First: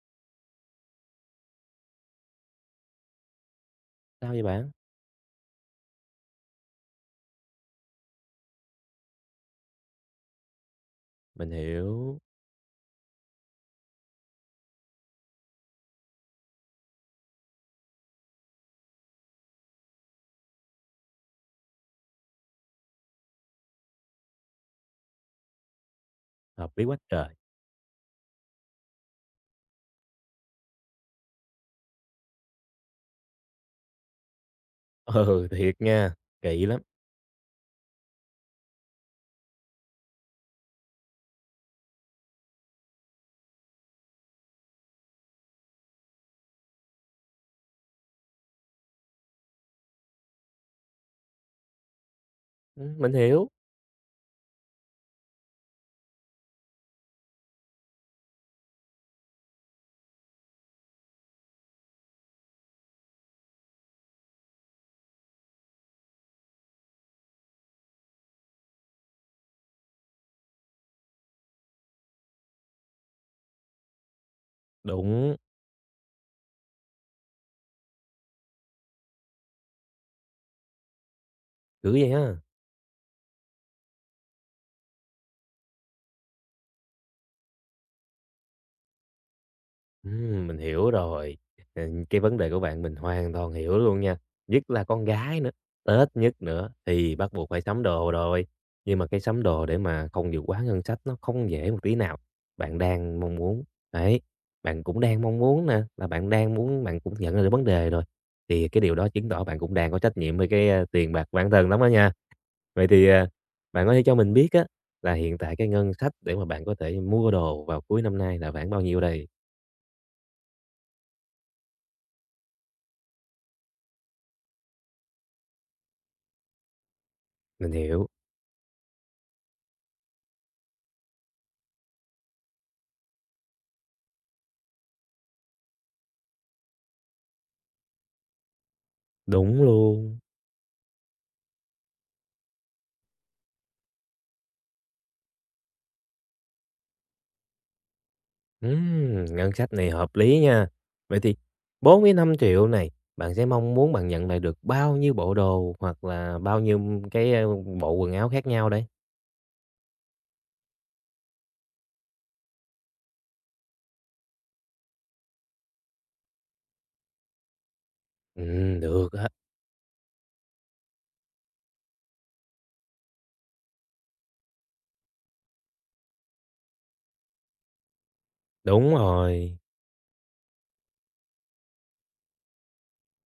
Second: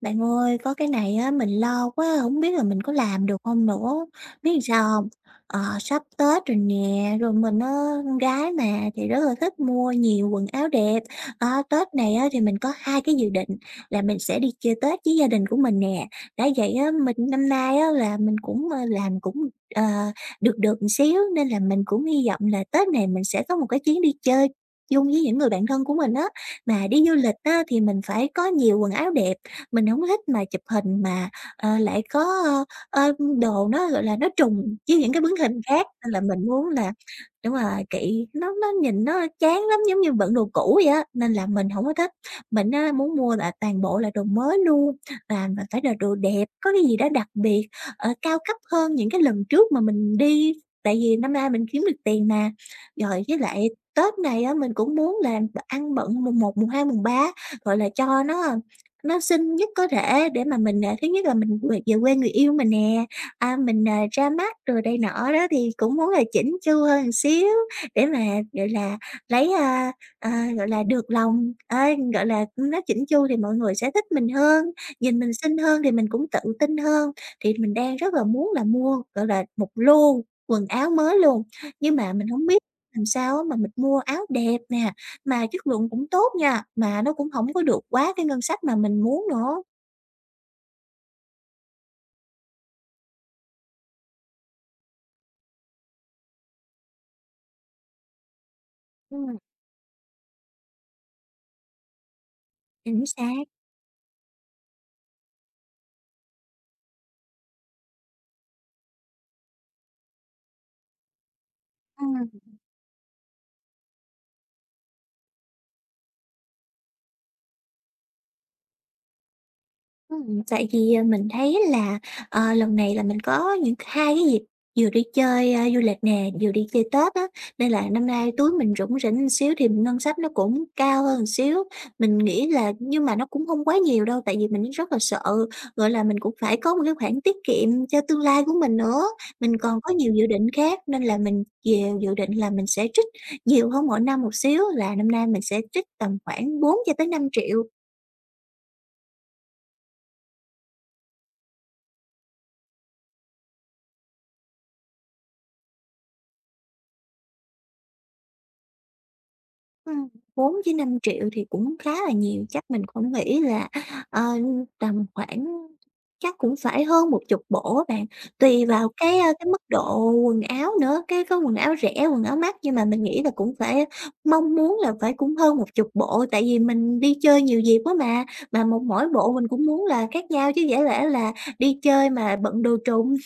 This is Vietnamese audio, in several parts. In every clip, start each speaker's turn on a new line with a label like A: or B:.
A: Bạn ơi, có cái này á, mình lo quá, không biết là mình có làm được không nữa.
B: Sao vậy
A: Biết làm
B: bạn?
A: sao không? Sắp Tết rồi nè, rồi mình á, con gái mà, thì rất là thích mua nhiều quần áo đẹp.
B: Mình
A: Tết này
B: hiểu,
A: á, thì mình có hai cái dự định là mình sẽ đi chơi Tết với gia đình của mình nè. Đã vậy á, mình năm nay á, là mình cũng, làm cũng, ờ, được được một xíu, nên là mình cũng hy vọng là Tết này mình sẽ có một cái chuyến đi chơi chung với những người bạn thân của mình á.
B: hợp lý
A: Mà
B: quá
A: đi du
B: trời.
A: lịch á, thì mình phải có nhiều quần áo đẹp. Mình không thích mà chụp hình mà, lại có, ơ, ơ, đồ nó, gọi là, nó trùng với những cái bức
B: Ừ,
A: hình
B: thiệt
A: khác, nên
B: nha,
A: là mình
B: kỳ
A: muốn
B: lắm.
A: là đúng rồi, kỹ nó nhìn nó chán lắm, giống như bận đồ cũ vậy á, nên là mình không có thích. Mình á muốn mua là toàn bộ là đồ mới luôn, và phải là đồ đẹp, có cái gì đó đặc biệt, cao cấp hơn những cái lần trước mà mình đi, tại vì năm nay mình kiếm được tiền mà.
B: Mình
A: Rồi với
B: hiểu,
A: lại Tết này á, mình cũng muốn là ăn bận mùng một mùng 2 mùng 3 gọi là, cho nó nó xinh nhất có thể để mà mình, thứ nhất là mình về về quê người yêu mình nè, mình, ra mắt rồi đây nọ đó thì cũng muốn là chỉnh chu hơn một xíu để mà, gọi là, lấy, gọi là, được lòng, ấy, gọi là, nó chỉnh chu thì mọi người sẽ thích mình hơn, nhìn mình
B: đúng,
A: xinh hơn thì mình cũng tự tin hơn. Thì mình đang rất là muốn là mua, gọi là, một lô quần áo mới luôn,
B: cứ
A: nhưng
B: vậy
A: mà mình
B: ha.
A: không biết làm sao mà mình mua áo đẹp nè, mà chất lượng cũng tốt nha, mà nó cũng hổng có được quá cái ngân sách mà mình muốn nữa.
B: Mình hiểu rồi. Ừ, cái vấn đề của bạn mình hoàn toàn hiểu luôn nha, nhất là con gái nữa, Tết nhất nữa thì bắt buộc phải sắm đồ rồi. Nhưng mà cái
A: Ừm,
B: sắm đồ để mà không vượt quá ngân sách nó không dễ một tí nào. Bạn
A: chính
B: đang mong
A: xác.
B: muốn, đấy, bạn cũng đang mong muốn nè, là bạn đang muốn bạn cũng nhận ra được vấn đề rồi. Thì cái điều đó chứng tỏ bạn cũng đang có trách nhiệm với cái, tiền bạc của bản thân lắm đó nha.
A: Ừm.
B: Vậy thì, à, bạn có thể cho mình biết á, là hiện tại cái ngân sách để mà bạn có thể mua đồ vào cuối năm nay là khoảng bao nhiêu đây?
A: Tại vì, mình thấy là, lần này là mình có những hai cái dịp vừa đi chơi, du lịch nè, vừa đi chơi Tết á, nên
B: Mình
A: là
B: hiểu,
A: năm nay túi mình rủng rỉnh một xíu thì ngân sách nó cũng cao hơn một xíu. Mình nghĩ là nhưng mà nó cũng không quá nhiều đâu, tại vì mình rất là sợ, gọi là, mình cũng phải có một cái khoản tiết kiệm cho tương lai của mình nữa. Mình
B: đúng
A: còn có nhiều
B: luôn.
A: dự định khác nên là mình dèo dự định là mình sẽ trích nhiều hơn mỗi năm một xíu, là năm nay mình sẽ trích tầm khoảng 4 cho tới 5 triệu.
B: Ngân sách này hợp lý nha. Vậy thì 45.000.000 này, bạn sẽ mong muốn bạn nhận lại được bao nhiêu bộ đồ hoặc là bao nhiêu cái, bộ quần áo khác nhau đấy?
A: Ừm, 4 000 000 5 thì cũng khá là nhiều, chắc mình cũng nghĩ là, ờ, tầm khoảng chắc cũng phải hơn một chục bộ á bạn, tùy vào
B: Được
A: cái,
B: á,
A: cái mức độ quần áo nữa, cái có quần áo rẻ, quần áo mắc, nhưng mà mình nghĩ là cũng phải mong muốn là phải cũng hơn một chục bộ, tại vì mình đi chơi nhiều dịp quá mà một
B: đúng
A: mỗi bộ mình
B: rồi.
A: cũng muốn là khác nhau chứ dễ lẽ là đi chơi mà bận đồ trùng.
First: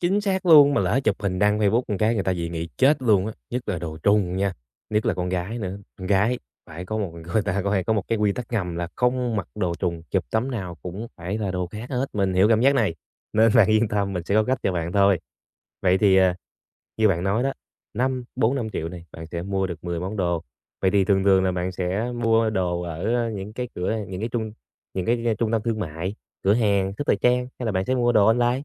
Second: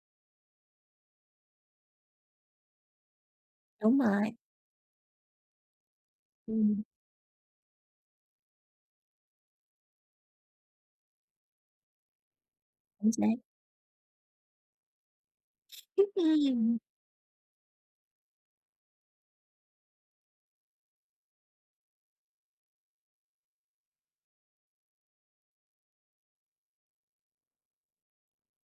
B: Chính xác luôn, mà lỡ chụp hình đăng Facebook một cái người ta dị nghị chết luôn á, nhất là đồ
A: Đúng rồi,
B: Trung nha, nhất là con gái nữa. Con gái
A: ừm,
B: phải có một người ta có hay có một cái quy tắc ngầm là không mặc đồ Trung, chụp tấm nào cũng phải là đồ khác hết, mình hiểu cảm giác này,
A: chính xác.
B: nên bạn yên tâm mình sẽ có cách cho bạn thôi. Vậy thì, à,
A: Ừm.
B: như bạn nói đó, năm bốn năm triệu này, bạn sẽ mua được 10 món đồ. Vậy thì thường thường là bạn sẽ mua đồ ở những cái cửa những cái trung tâm thương mại, cửa hàng, thức thời trang hay là bạn sẽ mua đồ online?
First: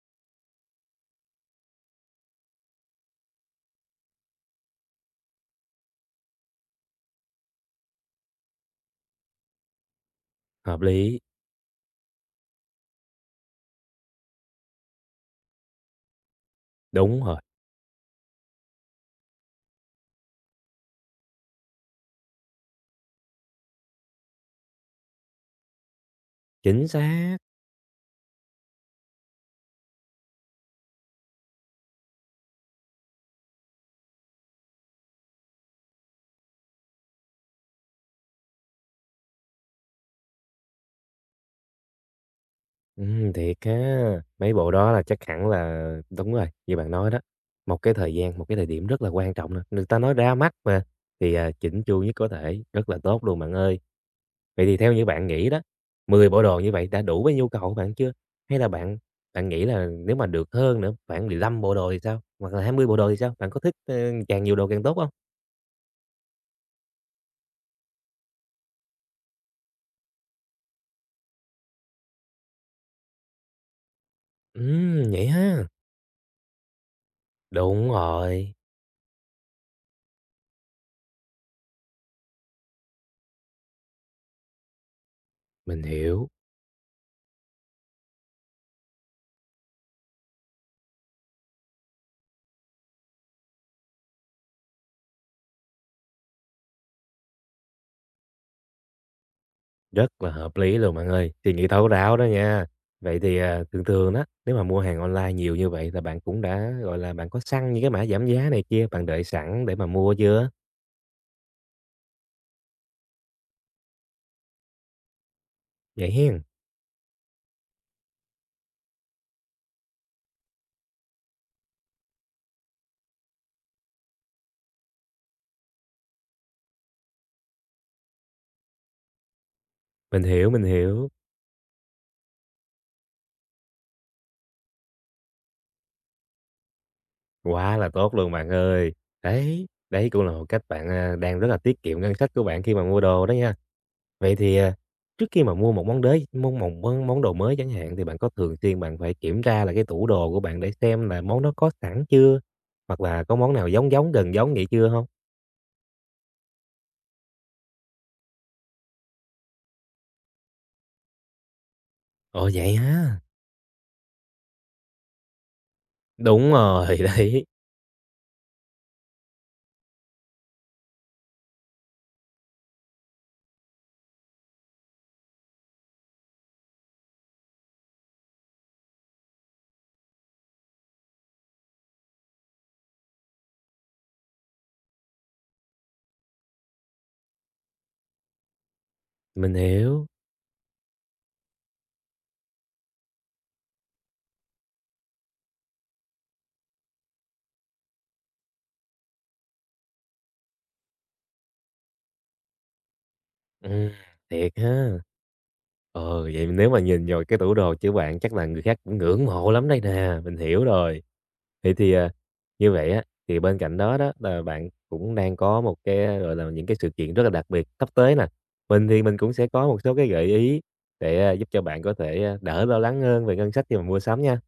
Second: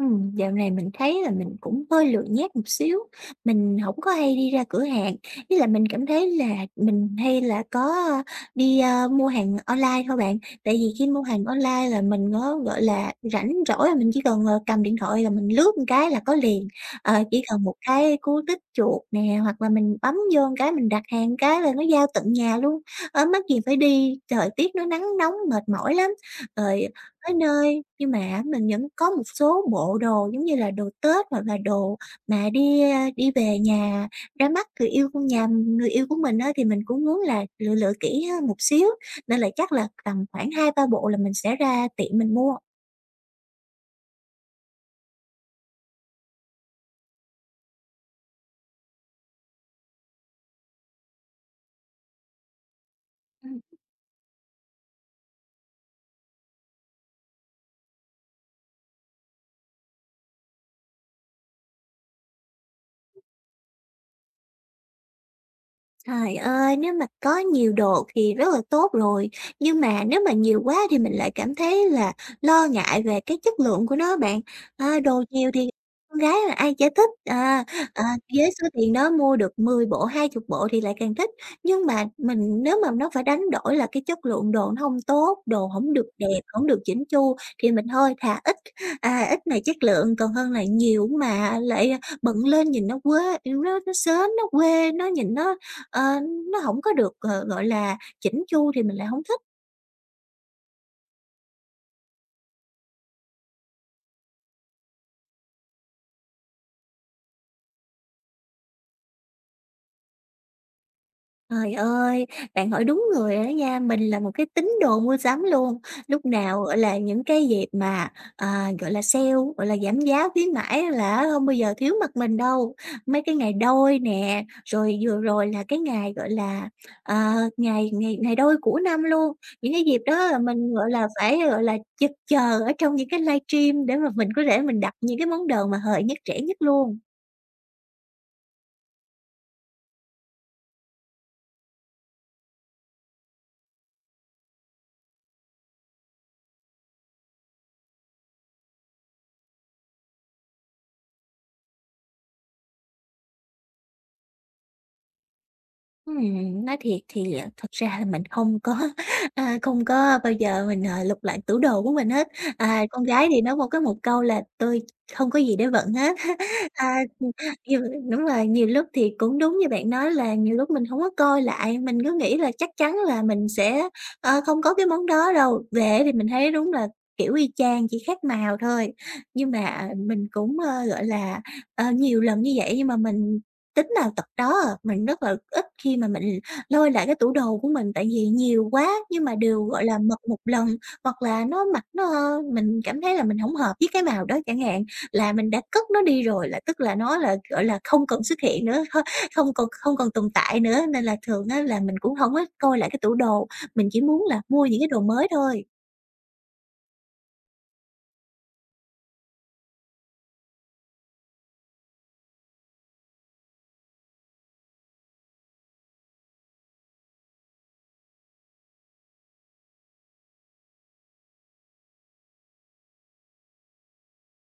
A: Dạo này mình thấy là mình cũng hơi lười nhác một xíu, mình không có hay đi ra cửa hàng, với là mình cảm thấy là mình hay là có ờ, đi, mua hàng online thôi bạn. Tại
B: Hợp
A: vì khi
B: lý.
A: mua hàng online là mình có, gọi là, rảnh rỗi là mình chỉ cần, cầm điện thoại là mình lướt một cái là có liền,
B: Đúng rồi,
A: chỉ cần một cái cú tích chuột nè, hoặc là mình bấm vô một cái mình đặt hàng cái là nó giao tận nhà luôn, mắc gì phải đi, thời tiết nó nắng nóng mệt mỏi lắm. Rồi
B: chính
A: tới
B: xác.
A: nơi, nhưng mà á mình vẫn có một số bộ đồ giống như là đồ Tết hoặc là đồ mà đi, đi về nhà ra mắt người yêu của nhà người yêu của mình á, thì mình cũng muốn là lựa lựa kỹ hơn một xíu, nên là chắc là tầm khoảng hai ba bộ là mình sẽ ra tiệm mình mua.
B: Thiệt ha. Mấy bộ đó là chắc hẳn là đúng rồi, như bạn nói đó, một cái thời gian, một cái thời điểm rất là quan trọng nè. Người ta nói ra mắt mà, thì, à, chỉnh chu nhất có thể, rất là tốt luôn bạn
A: Ừm.
B: ơi. Vậy thì theo như bạn nghĩ đó, 10 bộ đồ như vậy đã đủ với nhu cầu của bạn chưa? Hay là bạn bạn nghĩ là nếu mà được hơn nữa, khoảng 15 bộ đồ thì sao? Hoặc là 20 bộ đồ thì sao? Bạn có thích, càng nhiều đồ càng tốt không?
A: Trời ơi, nếu mà có nhiều đồ thì rất là tốt rồi, nhưng mà nếu mà nhiều quá thì mình lại cảm thấy là lo ngại về cái chất lượng của nó bạn. À, đồ
B: Vậy
A: nhiều
B: ha.
A: thì con gái là ai chả thích,
B: Đúng
A: à, với
B: rồi,
A: số tiền đó mua được 10 bộ, 20 bộ thì lại càng thích. Nhưng mà mình nếu mà nó phải đánh đổi là cái chất lượng đồ nó không tốt, đồ
B: mình
A: không được
B: hiểu.
A: đẹp, không được chỉnh chu thì mình thôi thà ít, ít mà chất lượng còn hơn là nhiều mà lại bận lên nhìn nó quê nó sến, nó quê, nó nhìn Ờ, nó hổng có được, gọi là, chỉn chu thì mình lại hổng thích.
B: Rất là hợp lý luôn bạn ơi, suy nghĩ thấu đáo đó nha. Vậy thì, à, thường thường đó, nếu mà mua hàng online nhiều như vậy là bạn cũng đã, gọi là, bạn có săn những cái mã giảm giá này kia, bạn đợi sẵn để mà mua chưa?
A: Trời ơi, bạn hỏi đúng người rồi đó nha, mình là một cái tín đồ mua sắm luôn,
B: Vậy
A: lúc
B: hen?
A: nào, gọi là, những cái dịp mà, gọi là, sale, gọi là, giảm giá khuyến mãi á là á hông bao giờ thiếu mặt mình đâu. Mấy cái ngày đôi nè, rồi vừa rồi là cái ngày, gọi là, ờ, ngày ngày ngày đôi của năm luôn. Những cái dịp
B: Mình
A: đó là
B: hiểu, mình
A: mình, gọi
B: hiểu.
A: là, phải, gọi là, chực chờ ở trong những cái livestream để mà mình có thể mình đặt những cái món đồ mà hời nhất, rẻ nhất luôn.
B: Quá là tốt luôn bạn ơi. Đấy, đấy cũng là một cách bạn, đang rất là tiết kiệm ngân sách của bạn khi mà mua đồ đó nha. Vậy thì, à, trước khi mà mua một món đế, món một món món đồ mới chẳng hạn, thì bạn có thường xuyên bạn phải kiểm tra là cái tủ đồ của bạn để xem là món đó có sẵn chưa? Hoặc là có món nào giống giống, gần giống vậy chưa không?
A: Nói thiệt thì, thật ra là mình không có, không có bao giờ mình, lục lại tủ đồ của mình hết.
B: Ồ, vậy
A: À, con
B: ha?
A: gái thì nói một câu là "Tôi không có gì để bận hết."
B: Đúng rồi,
A: À
B: đấy,
A: nhiều đúng rồi, nhiều lúc thì cũng đúng như bạn nói là nhiều lúc mình hổng có coi lại, mình cứ nghĩ là chắc chắn là mình sẽ, không có cái món đó đâu, về thì mình thấy đúng là kiểu y chang, chỉ khác màu thôi. Nhưng mà mình cũng, gọi là, nhiều lần như vậy nhưng mà mình tính nào tật đó à, mình rất là ít khi mà mình lôi lại cái tủ đồ của mình, tại vì nhiều quá nhưng mà
B: mình
A: đều, gọi là,
B: hiểu.
A: mặc một lần, hoặc là nó mặc nó, mình cảm thấy là mình hổng hợp với cái màu đó chẳng hạn là mình đã cất nó đi rồi, là tức là nó là, gọi là, không còn xuất hiện nữa, không còn tồn tại nữa. Nên là thường á là mình cũng không có coi lại cái tủ đồ, mình
B: Ừm,
A: chỉ muốn là
B: thiệt
A: mua những cái
B: ha.
A: đồ mới thôi.
B: Ờ, vậy nếu mà nhìn vào cái tủ đồ của bạn chắc là người khác cũng ngưỡng mộ lắm đây nè, mình hiểu rồi. Vậy thì, à, như vậy á, thì bên cạnh đó đó là bạn cũng đang có một cái, gọi là, những cái sự kiện rất là đặc biệt sắp tới nè. Mình thì mình cũng sẽ có một số cái gợi ý để, giúp cho bạn có thể, đỡ lo lắng hơn về ngân sách khi mà mua sắm nha.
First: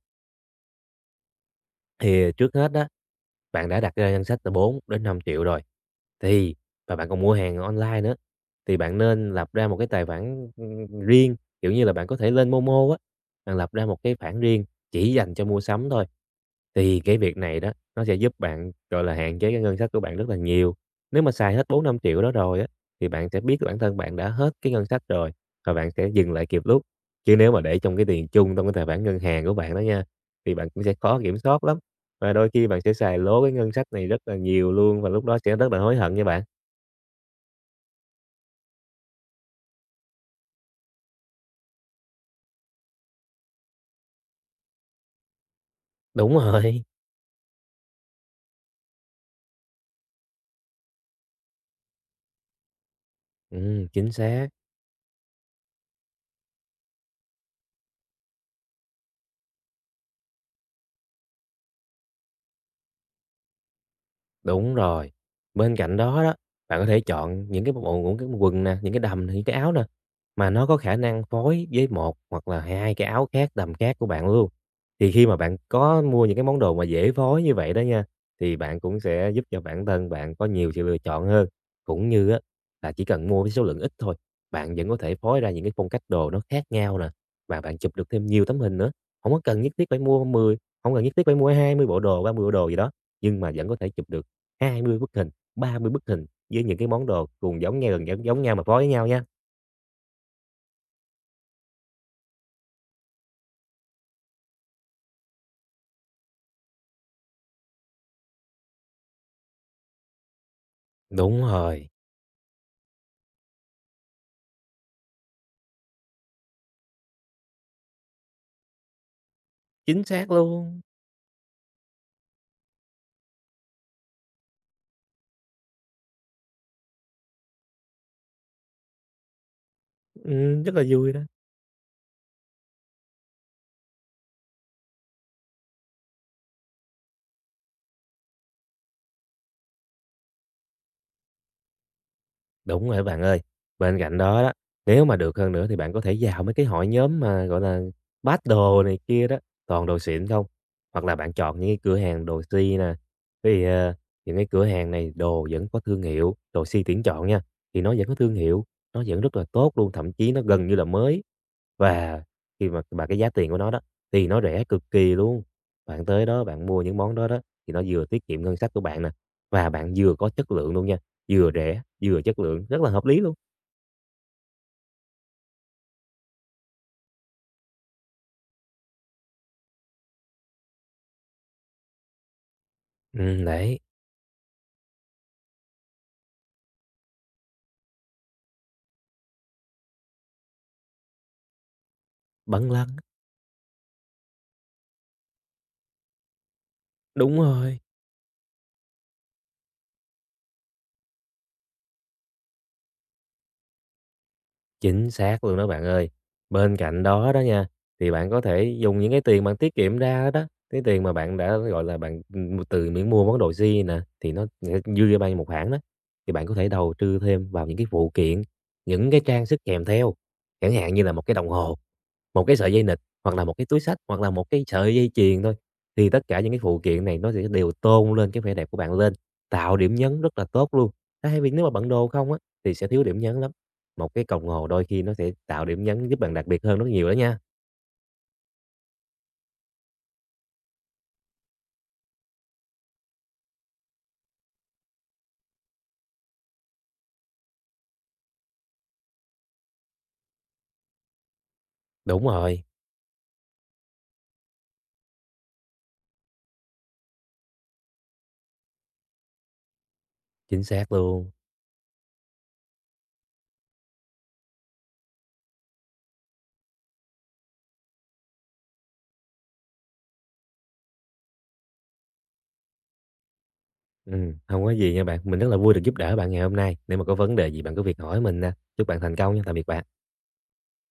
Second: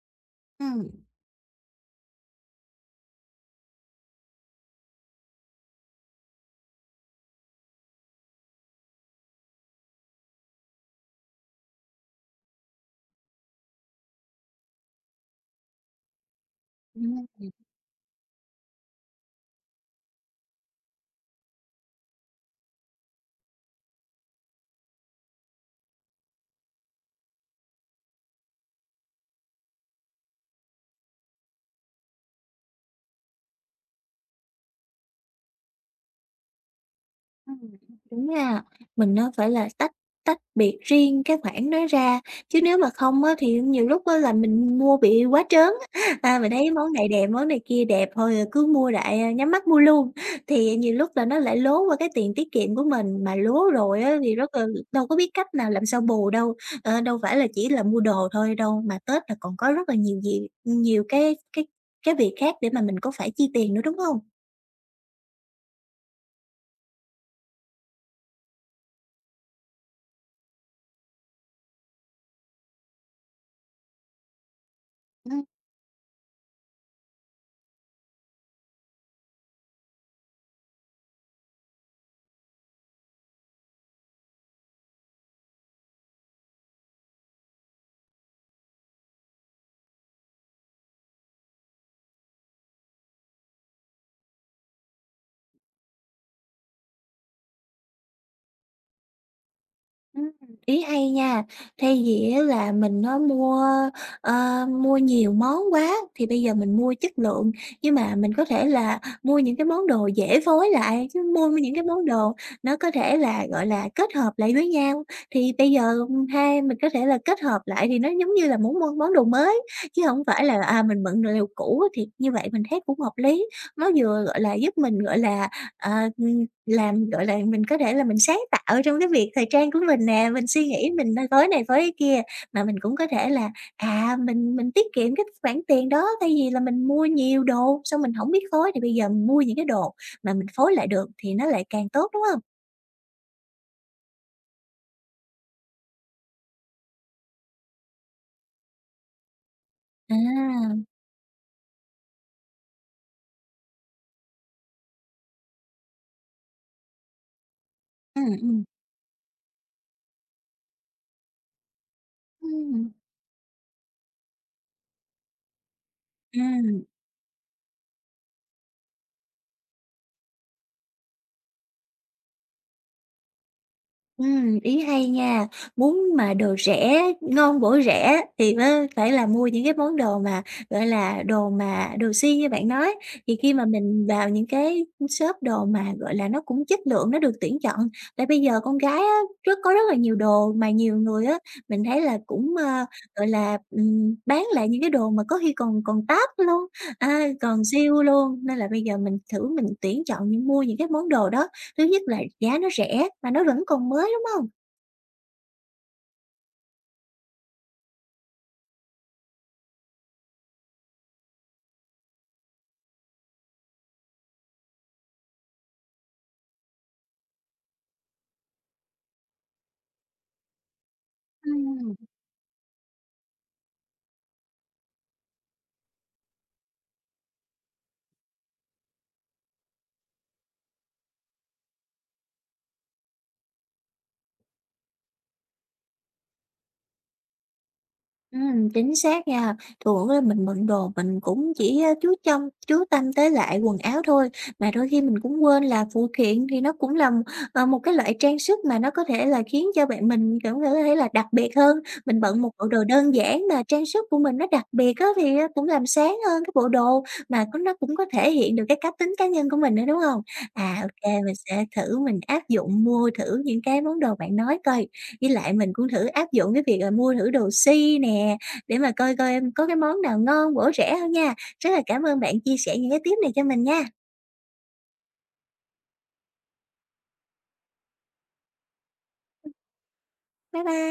B: Thì trước hết đó bạn đã đặt ra danh sách từ bốn đến năm triệu rồi, thì và bạn còn mua hàng online nữa, thì bạn nên lập ra một cái tài khoản, riêng, kiểu như là, bạn có thể lên Momo á, bạn lập ra một cái khoản riêng chỉ dành cho mua sắm thôi. Thì cái
A: Ừm.
B: việc này đó, nó sẽ giúp bạn, gọi là, hạn chế cái ngân sách của bạn rất là nhiều. Nếu mà xài hết bốn năm triệu đó rồi á, thì bạn sẽ biết bản thân bạn đã hết cái ngân sách rồi và bạn sẽ dừng lại kịp lúc. Chứ nếu mà để trong cái tiền chung trong cái tài khoản ngân hàng của bạn đó nha, thì bạn cũng sẽ khó kiểm soát lắm. Và đôi khi bạn sẽ xài lố cái ngân sách này rất là nhiều luôn và lúc đó sẽ rất là hối hận nha bạn.
A: Ừm, đúng nha. Mình nó phải là tách tách biệt riêng cái khoản đó ra, chứ nếu mà không á thì nhiều lúc á là mình mua bị quá trớn á.
B: Đúng
A: À, mình thấy
B: rồi.
A: món này đẹp, món này kia đẹp thôi, cứ mua đại, nhắm mắt mua luôn. Thì nhiều lúc là nó lại lố qua cái tiền tiết kiệm của mình, mà lố rồi
B: Chính
A: á thì
B: xác.
A: rất là đâu có biết cách nào làm sao bù đâu. Đâu phải là chỉ là mua đồ thôi đâu, mà Tết là còn có rất là nhiều cái việc khác để mà mình có phải chi tiền nữa, đúng không?
B: Đúng rồi. Bên cạnh đó đó, bạn có thể chọn những cái bộ những cái quần nè, những cái đầm, nè, những cái áo nè, mà nó có khả năng phối với một hoặc là 2 cái áo khác, đầm khác của bạn luôn. Thì khi mà bạn có mua những cái món đồ mà dễ phối như vậy đó nha, thì bạn cũng sẽ giúp cho bản thân bạn có nhiều sự lựa chọn hơn. Cũng như á, là chỉ cần mua với số lượng ít thôi, bạn vẫn có thể phối ra những cái phong cách đồ nó khác nhau nè, và bạn chụp được thêm nhiều tấm hình nữa. Không có cần nhất thiết phải mua mười không cần nhất thiết phải mua 20 bộ đồ, 30 bộ đồ gì đó, nhưng mà vẫn có thể chụp được 20 bức hình, 30 bức hình với những cái món đồ cùng giống nhau, gần giống giống nhau mà phối với nhau nha.
A: Ừm, ý hay nha. Thay vì á là mình nó mua nhiều món quá thì bây giờ mình mua chất lượng, nhưng mà mình có thể là mua những cái món đồ dễ phối lại, chứ
B: Đúng
A: mua những cái
B: rồi.
A: món đồ nó có thể là, gọi là, kết hợp lại với nhau. Thì bây giờ hai mình có thể là kết hợp lại thì nó giống như là muốn mua món đồ mới, chứ
B: Chính
A: không
B: xác
A: phải là,
B: luôn,
A: mình mượn đồ cũ thì như vậy mình thấy cũng hợp lý. Nó vừa, gọi là, giúp mình, gọi là, à, làm, gọi là, mình có thể là mình sáng tạo trong cái việc thời trang của mình nè, mình suy
B: rất là
A: nghĩ
B: vui
A: mình
B: đó.
A: nên phối này phối cái kia, mà mình cũng có thể là, mình tiết kiệm cái khoản tiền đó, thay vì là mình mua nhiều đồ xong mình không biết phối thì bây giờ mình mua những cái đồ mà mình phối lại được thì nó lại càng tốt, đúng không?
B: Đúng rồi bạn ơi. Bên cạnh đó đó, nếu mà được hơn nữa thì bạn có thể vào mấy cái hội nhóm mà, gọi là, bát đồ này kia đó, toàn đồ
A: À,
B: xịn không. Hoặc là bạn chọn những cái cửa hàng đồ si nè, thì, những cái cửa hàng này đồ vẫn có thương hiệu, đồ si tuyển chọn nha, thì nó vẫn có
A: ừ
B: thương
A: ừ
B: hiệu, nó vẫn rất là tốt luôn, thậm chí nó gần như là mới. Và khi mà
A: ừ
B: mà cái giá tiền của nó đó thì nó rẻ cực kỳ luôn. Bạn tới đó bạn mua
A: ừ
B: những món đó đó thì nó vừa tiết kiệm ngân sách của bạn nè, và bạn vừa có chất lượng luôn nha, vừa rẻ, vừa chất lượng, rất là hợp lý luôn.
A: Ý hay nha. Muốn mà đồ rẻ, ngon bổ rẻ thì mới phải là mua những cái món đồ mà, gọi là, đồ mà đồ xuyên như bạn nói. Thì khi mà
B: Đấy,
A: mình vào những cái shop đồ mà, gọi là, nó cũng chất lượng, nó được tuyển chọn. Tại bây giờ con gái á, rất có rất là nhiều đồ mà nhiều người á, mình thấy là cũng,
B: bằng lăng,
A: gọi là, bán lại những cái đồ mà có khi còn còn táp luôn,
B: đúng
A: còn
B: rồi.
A: siêu luôn. Nên là bây giờ mình thử mình tuyển chọn, mình mua những cái món đồ đó. Thứ nhất là giá nó rẻ mà nó vẫn còn mới, đúng không?
B: Chính xác luôn đó bạn ơi. Bên cạnh đó đó nha, thì bạn có thể dùng những cái tiền bạn tiết kiệm ra đó, cái tiền mà bạn đã, gọi là, bạn, từ miễn mua món đồ si nè, thì nó sẽ dư ra bao nhiêu một khoản đó, thì bạn có thể đầu tư thêm vào những cái phụ kiện, những cái trang sức kèm theo, chẳng hạn như là một cái đồng hồ
A: Ừm.
B: một cái sợi dây nịt, hoặc là một cái túi xách, hoặc là một cái sợi dây chuyền thôi, thì tất cả những cái phụ kiện này nó sẽ đều tôn lên cái vẻ đẹp của bạn lên, tạo điểm nhấn rất là tốt luôn. Thay vì nếu mà bận đồ không á, thì sẽ thiếu điểm nhấn lắm. Một cái còng hồ đôi khi nó sẽ tạo điểm nhấn giúp bạn đặc biệt hơn rất nhiều đó nha.
A: Chính xác nha. Thường á mình bận đồ mình cũng chỉ, chú tâm tới lại quần áo thôi, mà đôi khi mình cũng quên là phụ kiện thì nó cũng là, một cái loại trang sức mà nó có thể là khiến cho bạn mình cảm thấy là đặc biệt hơn. Mình
B: Đúng
A: bận một
B: rồi,
A: bộ đồ đơn giản mà trang sức của mình nó đặc biệt á thì, cũng làm sáng hơn cái bộ đồ mà có nó cũng có thể hiện được cái cá tính cá nhân của mình nữa, đúng không?
B: chính
A: À,
B: xác
A: ok
B: luôn.
A: mình sẽ thử mình áp dụng mua thử những cái món đồ bạn nói coi. Với lại mình cũng thử áp dụng cái việc là mua thử đồ Si nè, để mà coi coi, em có cái món nào ngon bổ rẻ hông nha. Rất là cảm ơn bạn chia sẻ những cái tip này cho mình nha.
B: Hông có gì nha bạn, mình rất là vui được giúp đỡ bạn ngày hôm nay. Nếu mà có vấn đề gì bạn cứ việc hỏi mình nè. Chúc bạn thành công nha, tạm biệt bạn.
A: Bye bye.